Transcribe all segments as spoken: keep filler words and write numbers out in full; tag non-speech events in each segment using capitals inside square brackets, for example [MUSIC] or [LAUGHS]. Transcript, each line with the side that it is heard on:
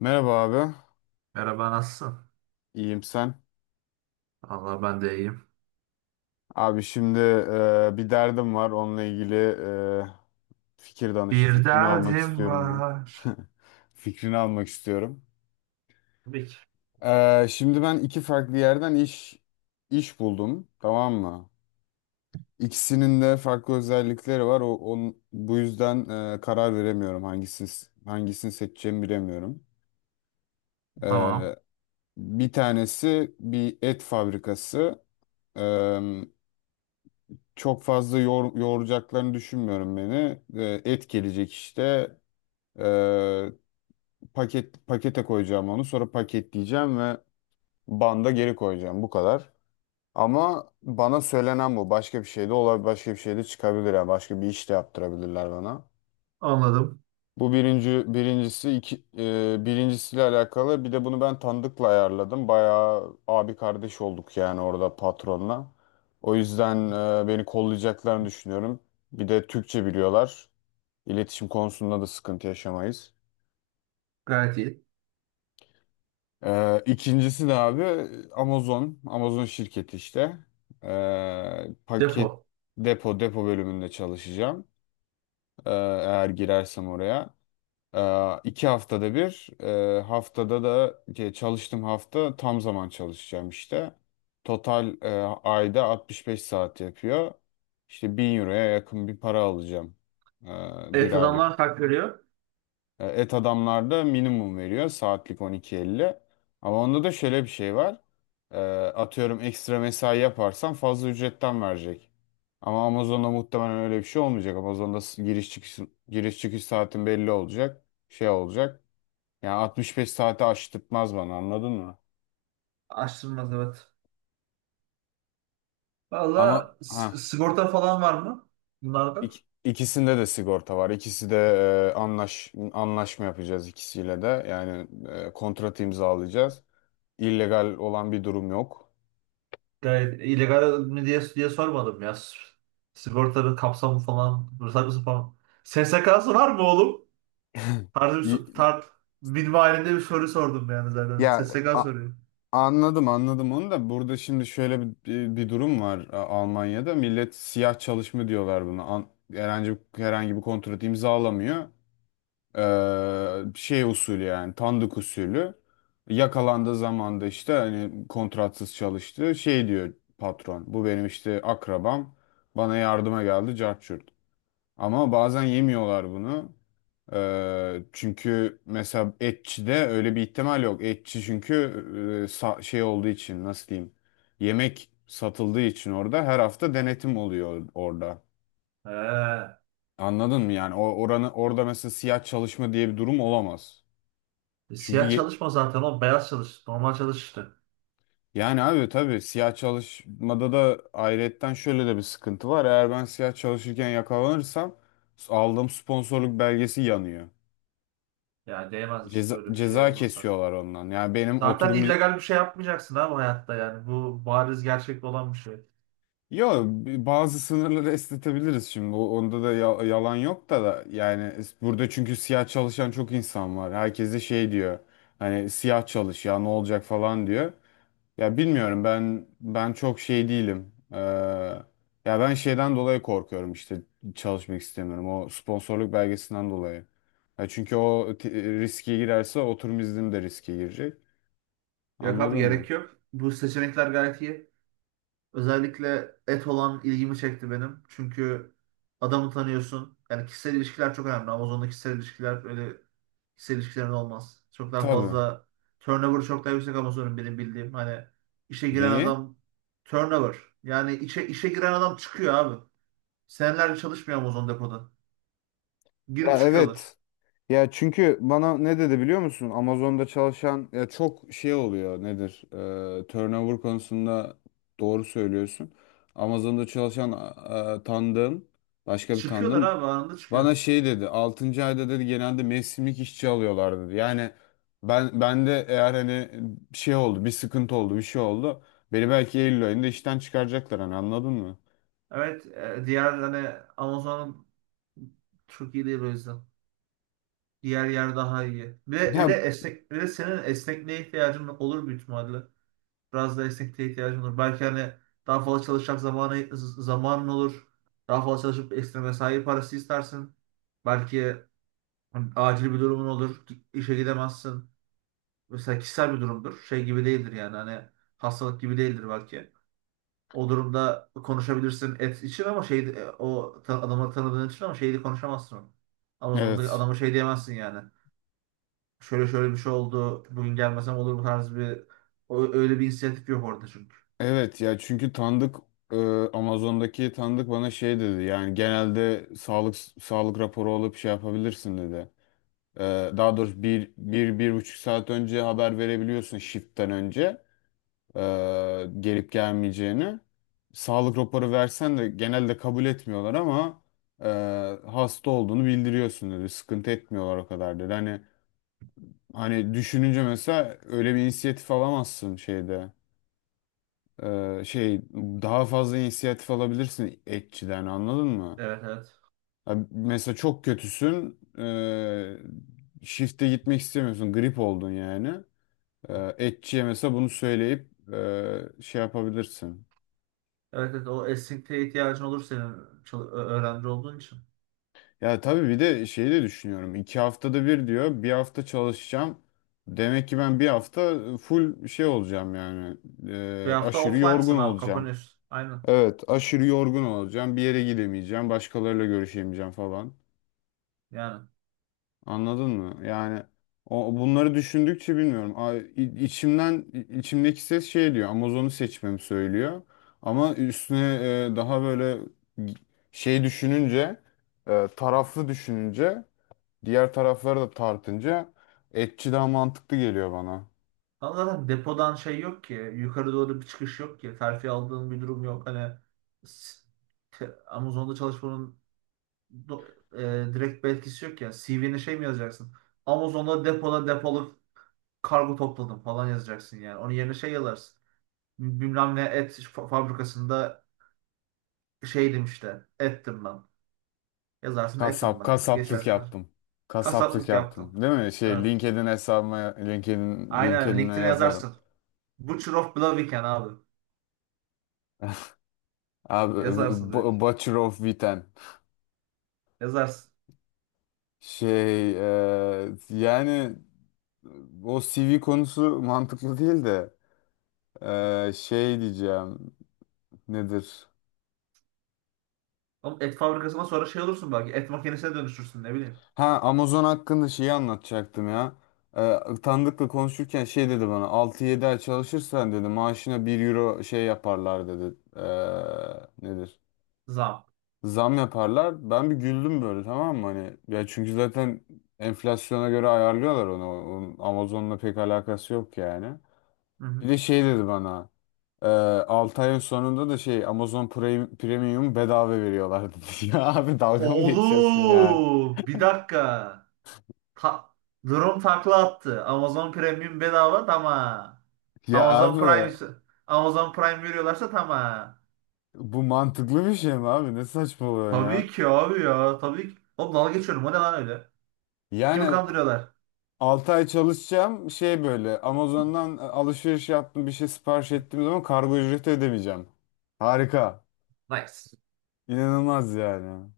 left: Merhaba abi.
right: Merhaba, nasılsın?
left: İyiyim, sen?
right: Allah ben de iyiyim.
left: Abi, şimdi e, bir derdim var. Onunla ilgili e, fikir danış,
right: Bir
left: fikrini almak
right: derdim
left: istiyorum
right: var.
left: ben. [LAUGHS] Fikrini almak istiyorum.
right: Tabii ki.
left: E, şimdi ben iki farklı yerden iş iş buldum, tamam mı? İkisinin de farklı özellikleri var. O, on- bu yüzden e, karar veremiyorum, hangisini hangisini seçeceğimi bilemiyorum.
right: Tamam.
left: E, Bir tanesi bir et fabrikası. çok fazla yor, yoğuracaklarını düşünmüyorum beni. Ee, et gelecek işte. Ee, paket Pakete koyacağım onu. Sonra paketleyeceğim ve banda geri koyacağım. Bu kadar. Ama bana söylenen bu. Başka bir şey de olabilir. Başka bir şey de çıkabilir. Yani başka bir iş de yaptırabilirler bana.
right: Anladım.
left: Bu birinci birincisi, iki e, birincisiyle alakalı. Bir de bunu ben Tandık'la ayarladım. Bayağı abi kardeş olduk yani, orada patronla. O yüzden e, beni kollayacaklarını düşünüyorum. Bir de Türkçe biliyorlar. İletişim konusunda da sıkıntı yaşamayız.
right: Gayet iyi.
left: E, ikincisi de abi Amazon. Amazon şirketi işte. E, paket
right: Depo.
left: depo depo bölümünde çalışacağım. E, eğer girersem oraya. Ee, iki haftada bir, e, haftada da, e, çalıştığım hafta tam zaman çalışacağım işte. Total, e, ayda 65 saat yapıyor. İşte bin euroya yakın bir para alacağım, e, bir
right: Evet,
left: aylık.
right: adamlar kalk veriyor.
left: E, Et Adamlar da minimum veriyor, saatlik on iki elli. Ama onda da şöyle bir şey var. E, Atıyorum, ekstra mesai yaparsan fazla ücretten verecek. Ama Amazon'da muhtemelen öyle bir şey olmayacak. Amazon'da s- giriş çıkış giriş çıkış saatin belli olacak. Şey olacak. Yani altmış beş saati aştırtmaz bana, anladın mı?
right: Açtırmaz, evet.
left: Ama
right: Valla,
left: ha
right: s- sigorta falan var mı? Bunlarda.
left: ik- ikisinde de sigorta var. İkisi de, e, anlaş anlaşma yapacağız ikisiyle de. Yani e, kontrat imzalayacağız. İllegal olan bir durum yok.
right: Gayet illegal mi diye, diye sormadım ya. S- Sigortanın kapsamı falan. Ruhsatlısı falan. S S K'sı var mı oğlum? Tarzı bir, so-
left: Y-
right: tar minvalinde bir soru sordum yani zaten.
left: Ya,
right: S S K
left: a-
right: soruyor.
left: anladım, anladım, onu da. Burada şimdi şöyle bir, bir, bir durum var A- Almanya'da. Millet siyah çalışma diyorlar buna. An- herhangi herhangi bir kontrat imzalamıyor. Ee, şey usulü, yani tandık usulü, yakalandığı zaman da işte hani kontratsız çalıştı, şey diyor patron, bu benim işte akrabam, bana yardıma geldi, cart curt. Ama bazen yemiyorlar bunu. Ee, çünkü mesela etçide öyle bir ihtimal yok, etçi çünkü e, sa- şey olduğu için, nasıl diyeyim, yemek satıldığı için orada her hafta denetim oluyor orada,
right: He.
left: anladın mı? Yani o oranı orada, mesela, siyah çalışma diye bir durum olamaz. Çünkü
right: Siyah
left: ye-
right: çalışma zaten, o beyaz çalış. Normal çalış işte.
left: yani abi, tabii, siyah çalışmada da ayrıyetten şöyle de bir sıkıntı var. Eğer ben siyah çalışırken yakalanırsam, aldığım sponsorluk belgesi yanıyor.
right: Yani değmez
left: Ceza,
right: öyle bir şey
left: ceza
right: olmasa.
left: kesiyorlar ondan. Yani benim
right: Zaten Zaten
left: oturum...
right: illegal bir şey yapmayacaksın abi hayatta yani. Bu bariz gerçek olan bir şey.
left: Yo, bazı sınırları esnetebiliriz şimdi. O- Onda da ya- yalan yok da, da yani, es- burada çünkü siyah çalışan çok insan var. Herkes de şey diyor. Hani siyah çalış ya, ne olacak falan diyor. Ya bilmiyorum, ben ben çok şey değilim. Ee, ya ben şeyden dolayı korkuyorum işte, çalışmak istemiyorum. O sponsorluk belgesinden dolayı. Ya çünkü o t- riske girerse, oturum iznim de riske girecek.
right: Yok abi,
left: Anladın mı?
right: gerek yok. Bu seçenekler gayet iyi. Özellikle et olan ilgimi çekti benim. Çünkü adamı tanıyorsun. Yani kişisel ilişkiler çok önemli. Amazon'da kişisel ilişkiler öyle kişisel ilişkilerin olmaz. Çok daha
left: Tabii.
right: fazla turnover, çok daha yüksek Amazon'un benim bildiğim. Hani işe giren
left: Neyi?
right: adam turnover. Yani işe, işe giren adam çıkıyor abi. Senelerce çalışmıyor Amazon depoda. Girip
left: Ya,
right: çıkıyorlar.
left: evet. Ya çünkü bana ne dedi, biliyor musun? Amazon'da çalışan ya, çok şey oluyor, nedir? Ee, turnover konusunda doğru söylüyorsun. Amazon'da çalışan, e, tanıdığım başka bir
right: Çıkıyorlar
left: tanıdığım
right: abi, anında
left: bana
right: çıkıyorlar.
left: şey dedi. Altıncı ayda, dedi, genelde mevsimlik işçi alıyorlar, dedi. Yani ben ben de eğer hani bir şey oldu, bir sıkıntı oldu, bir şey oldu... Beni belki Eylül ayında işten çıkaracaklar, hani, anladın mı?
right: Evet, e, diğer hani Amazon çok iyi değil o yüzden. Diğer yer daha iyi. Bir de, bir de
left: Ya,
right: esnek, bir de senin esnekliğe ihtiyacın olur büyük ihtimalle. Biraz da esnekliğe ihtiyacın olur. Belki hani daha fazla çalışacak zamanı, z- zamanın olur. Daha fazla çalışıp ekstra mesai parası istersin. Belki hani acil bir durumun olur. İşe gidemezsin. Mesela kişisel bir durumdur. Şey gibi değildir yani hani hastalık gibi değildir belki. O durumda konuşabilirsin et için ama şey e, o ta- adamı tanıdığın için, ama şeyi konuşamazsın onu. Amazon'da
left: evet.
right: adama şey diyemezsin yani. Şöyle şöyle bir şey oldu. Bugün gelmesem olur mu tarzı bir o- öyle bir inisiyatif yok orada çünkü.
left: Evet ya, çünkü tanıdık e, Amazon'daki tanıdık bana şey dedi yani, genelde sağlık sağlık raporu alıp şey yapabilirsin, dedi. E, Daha doğrusu bir, bir, bir buçuk saat önce haber verebiliyorsun shift'ten önce e, gelip gelmeyeceğini. Sağlık raporu versen de genelde kabul etmiyorlar ama e, hasta olduğunu bildiriyorsun, dedi. Sıkıntı etmiyorlar o kadar, dedi. Hani hani düşününce mesela öyle bir inisiyatif alamazsın şeyde. Ee, şey, daha fazla inisiyatif alabilirsin etçiden, anladın mı?
right: Evet, evet.
left: Ha, Mesela çok kötüsün, ee, shift'e gitmek istemiyorsun, grip oldun yani. Ee, etçiye mesela bunu söyleyip ee, şey yapabilirsin.
right: Evet evet, o esnekliğe ihtiyacın olur senin, çal- ö- öğrenci olduğun için.
left: Ya tabii, bir de şeyi de düşünüyorum. İki haftada bir diyor, bir hafta çalışacağım. Demek ki ben bir hafta full şey olacağım yani.
right: Bir
left: Ee,
right: hafta
left: aşırı yorgun
right: offline'sın abi,
left: olacağım.
right: kapanıyorsun. Aynen
left: Evet, aşırı yorgun olacağım, bir yere gidemeyeceğim, başkalarıyla görüşemeyeceğim falan.
right: yani.
left: Anladın mı? Yani o bunları düşündükçe bilmiyorum. A- i- içimden i- içimdeki ses şey diyor, Amazon'u seçmemi söylüyor. Ama üstüne e, daha böyle şey düşününce, e, taraflı düşününce, diğer tarafları da tartınca, etçi daha mantıklı geliyor bana.
right: Ama zaten depodan şey yok ki. Yukarı doğru bir çıkış yok ki. Terfi aldığın bir durum yok. Hani s- te- Amazon'da çalışmanın do- e, direkt bir etkisi yok ya. C V'ne şey mi yazacaksın? Amazon'da depoda depoluk kargo topladım falan yazacaksın yani. Onun yerine şey yazarsın. Bilmem ne et fa- fabrikasında şeydim işte. Ettim ben. Yazarsın, etim
left: Kasap,
right: ben.
left: kasaplık
right: Geçersin.
left: yaptım. Kasaplık
right: Kasaplık yaptım.
left: yaptım, değil mi? Şey,
right: Evet.
left: LinkedIn hesabıma LinkedIn
right: Aynen
left: LinkedIn'e
right: LinkedIn'e
left: yazarım.
right: yazarsın. Butcher of Blaviken abi.
left: Abi,
right: Yazarsın
left: b-
right: direkt.
left: butcher of Witten.
right: Yazarsın.
left: Şey eee, yani o C V konusu mantıklı değil de, eee, şey diyeceğim, nedir?
right: Oğlum et fabrikasına, sonra şey olursun belki. Et makinesine dönüşürsün, ne bileyim.
left: Ha, Amazon hakkında şeyi anlatacaktım ya. Eee Tanıdıkla konuşurken şey dedi bana: altı yedi ay çalışırsan, dedi, maaşına bir euro şey yaparlar, dedi. Eee, nedir?
right: Zam.
left: Zam yaparlar. Ben bir güldüm böyle, tamam mı? Hani ya, çünkü zaten enflasyona göre ayarlıyorlar onu. Onun Amazon'la pek alakası yok yani.
right: Hı hı.
left: Bir de şey dedi bana. Ee, altı ayın sonunda da şey, Amazon Prime, Premium bedava veriyorlardı. [LAUGHS] Ya abi, dalga mı geçiyorsun ya?
right: Oğlum bir dakika. Ta- Durum takla attı. Amazon Premium bedava, tamam.
left: Ya
right: Amazon
left: abi,
right: Prime, Amazon Prime veriyorlarsa tamam.
left: bu mantıklı bir şey mi abi? Ne saçmalıyorsun
right: Tabii
left: ya?
right: ki abi ya. Tabii ki. Oğlum, dalga geçiyorum. O ne lan öyle? Kimi
left: Yani
right: kandırıyorlar?
left: altı ay çalışacağım, şey, böyle Amazon'dan alışveriş yaptım, bir şey sipariş ettiğim zaman kargo ücreti ödemeyeceğim. Harika.
right: Nice.
left: İnanılmaz yani.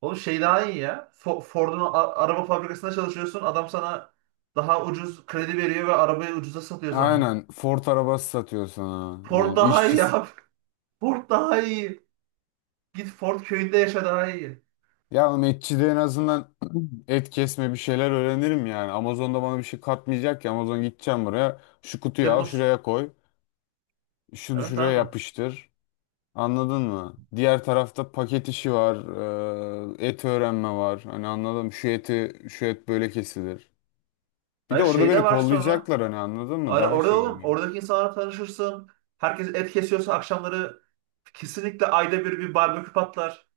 right: Oğlum şey daha iyi ya. Fo- Ford'un a- araba fabrikasında çalışıyorsun. Adam sana daha ucuz kredi veriyor ve arabayı ucuza satıyor sana.
left: Aynen, Ford arabası satıyor sana.
right: Ford
left: Yani
right: daha
left: işçi.
right: iyi abi. [LAUGHS] Ford daha iyi. Git Ford köyünde yaşa, daha iyi.
left: Ya oğlum, işçi de en azından et kesme, bir şeyler öğrenirim yani. Amazon'da bana bir şey katmayacak ki. Amazon, gideceğim buraya, şu kutuyu al
right: Depos.
left: şuraya koy, şunu
right: Evet
left: şuraya
right: abi.
left: yapıştır. Anladın mı? Diğer tarafta paket işi var. Eee, et öğrenme var. Hani anladım, şu eti şu et böyle kesilir. Bir de
right: Hayır,
left: orada
right: şey de
left: beni
right: var sonra.
left: kollayacaklar, hani, anladın mı?
right: Ara-
left: Daha
right: Orada
left: şey
right: oğlum,
left: oluyor.
right: oradaki insanlarla tanışırsın. Herkes et kesiyorsa akşamları kesinlikle ayda bir bir barbekü patlar.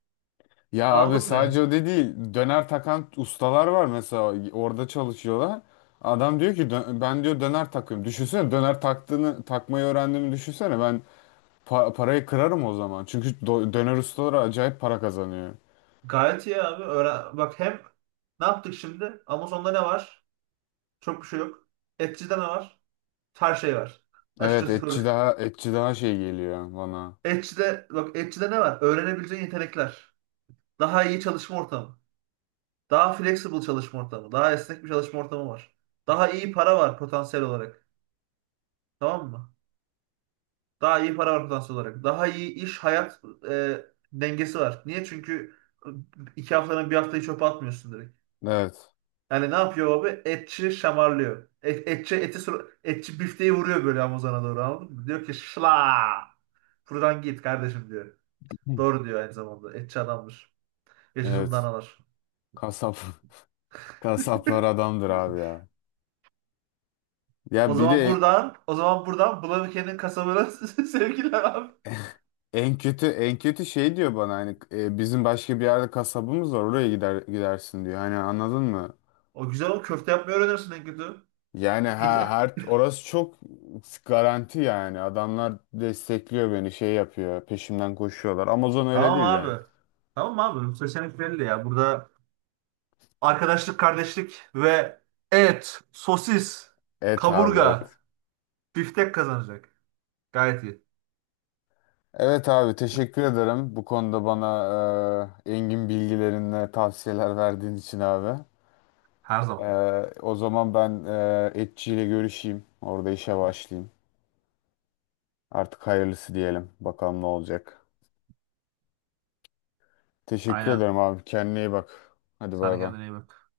left: Ya abi,
right: Anladın
left: sadece
right: mı?
left: o da değil. Döner takan ustalar var mesela, orada çalışıyorlar. Adam diyor ki: "Dö- ben, diyor, döner takıyorum. Düşünsene döner taktığını takmayı öğrendiğimi, düşünsene. Ben Pa- parayı kırarım o zaman. Çünkü do- döner ustaları acayip para kazanıyor."
right: Gayet iyi abi. Öğren. Bak hem ne yaptık şimdi? Amazon'da ne var? Çok bir şey yok. Etçi'de ne var? Her şey var.
left: Evet,
right: Açıkçası
left: etçi
right: soru.
left: daha etçi daha şey geliyor bana.
right: Etçi'de, bak, Etçi'de ne var? Öğrenebileceğin yetenekler. Daha iyi çalışma ortamı. Daha flexible çalışma ortamı. Daha esnek bir çalışma ortamı var. Daha iyi para var potansiyel olarak. Tamam mı? Daha iyi para ortalaması olarak. Daha iyi iş hayat e, dengesi var. Niye? Çünkü iki haftanın bir haftayı çöpe atmıyorsun direkt.
left: Evet.
right: Yani ne yapıyor abi? Etçi şamarlıyor. Et, etçi eti sur- etçi bifteyi vuruyor böyle Amazon'a doğru, anladın mı? Diyor ki şla. Buradan git kardeşim diyor.
left: Hı.
right: Doğru diyor aynı zamanda. Etçi adammış. Yaşasın
left: Evet.
right: danalar.
left: Kasap, [LAUGHS] kasaplar
right: [LAUGHS]
left: adamdır abi ya.
right: O
left: Ya bir
right: zaman
left: de
right: buradan, o zaman buradan Bulanık'ın kasabına [LAUGHS] sevgiler abi.
left: en kötü en kötü şey diyor bana, hani, e, bizim başka bir yerde kasabımız var, oraya gider gidersin diyor. Hani, anladın mı?
right: O güzel, o köfte yapmayı öğrenirsin en kötü.
left: Yani, ha
right: [LAUGHS]
left: her, orası çok garanti yani. Adamlar destekliyor beni, şey yapıyor, peşimden koşuyorlar. Amazon öyle
right: Tamam
left: değil yani.
right: abi. Tamam abi. Bu seçenek belli ya. Burada arkadaşlık, kardeşlik ve et, sosis,
left: Et abi, et.
right: kaburga, biftek kazanacak. Gayet iyi.
left: Evet abi, teşekkür ederim. Bu konuda bana e, engin bilgilerinle tavsiyeler verdiğin için abi.
right: Her
left: E,
right: zaman.
left: O zaman ben e, etçiyle görüşeyim. Orada işe başlayayım. Artık hayırlısı diyelim. Bakalım ne olacak. Teşekkür
right: Aynen.
left: ederim abi. Kendine iyi bak. Hadi,
right: Sen de
left: bay bay.
right: kendine iyi bak.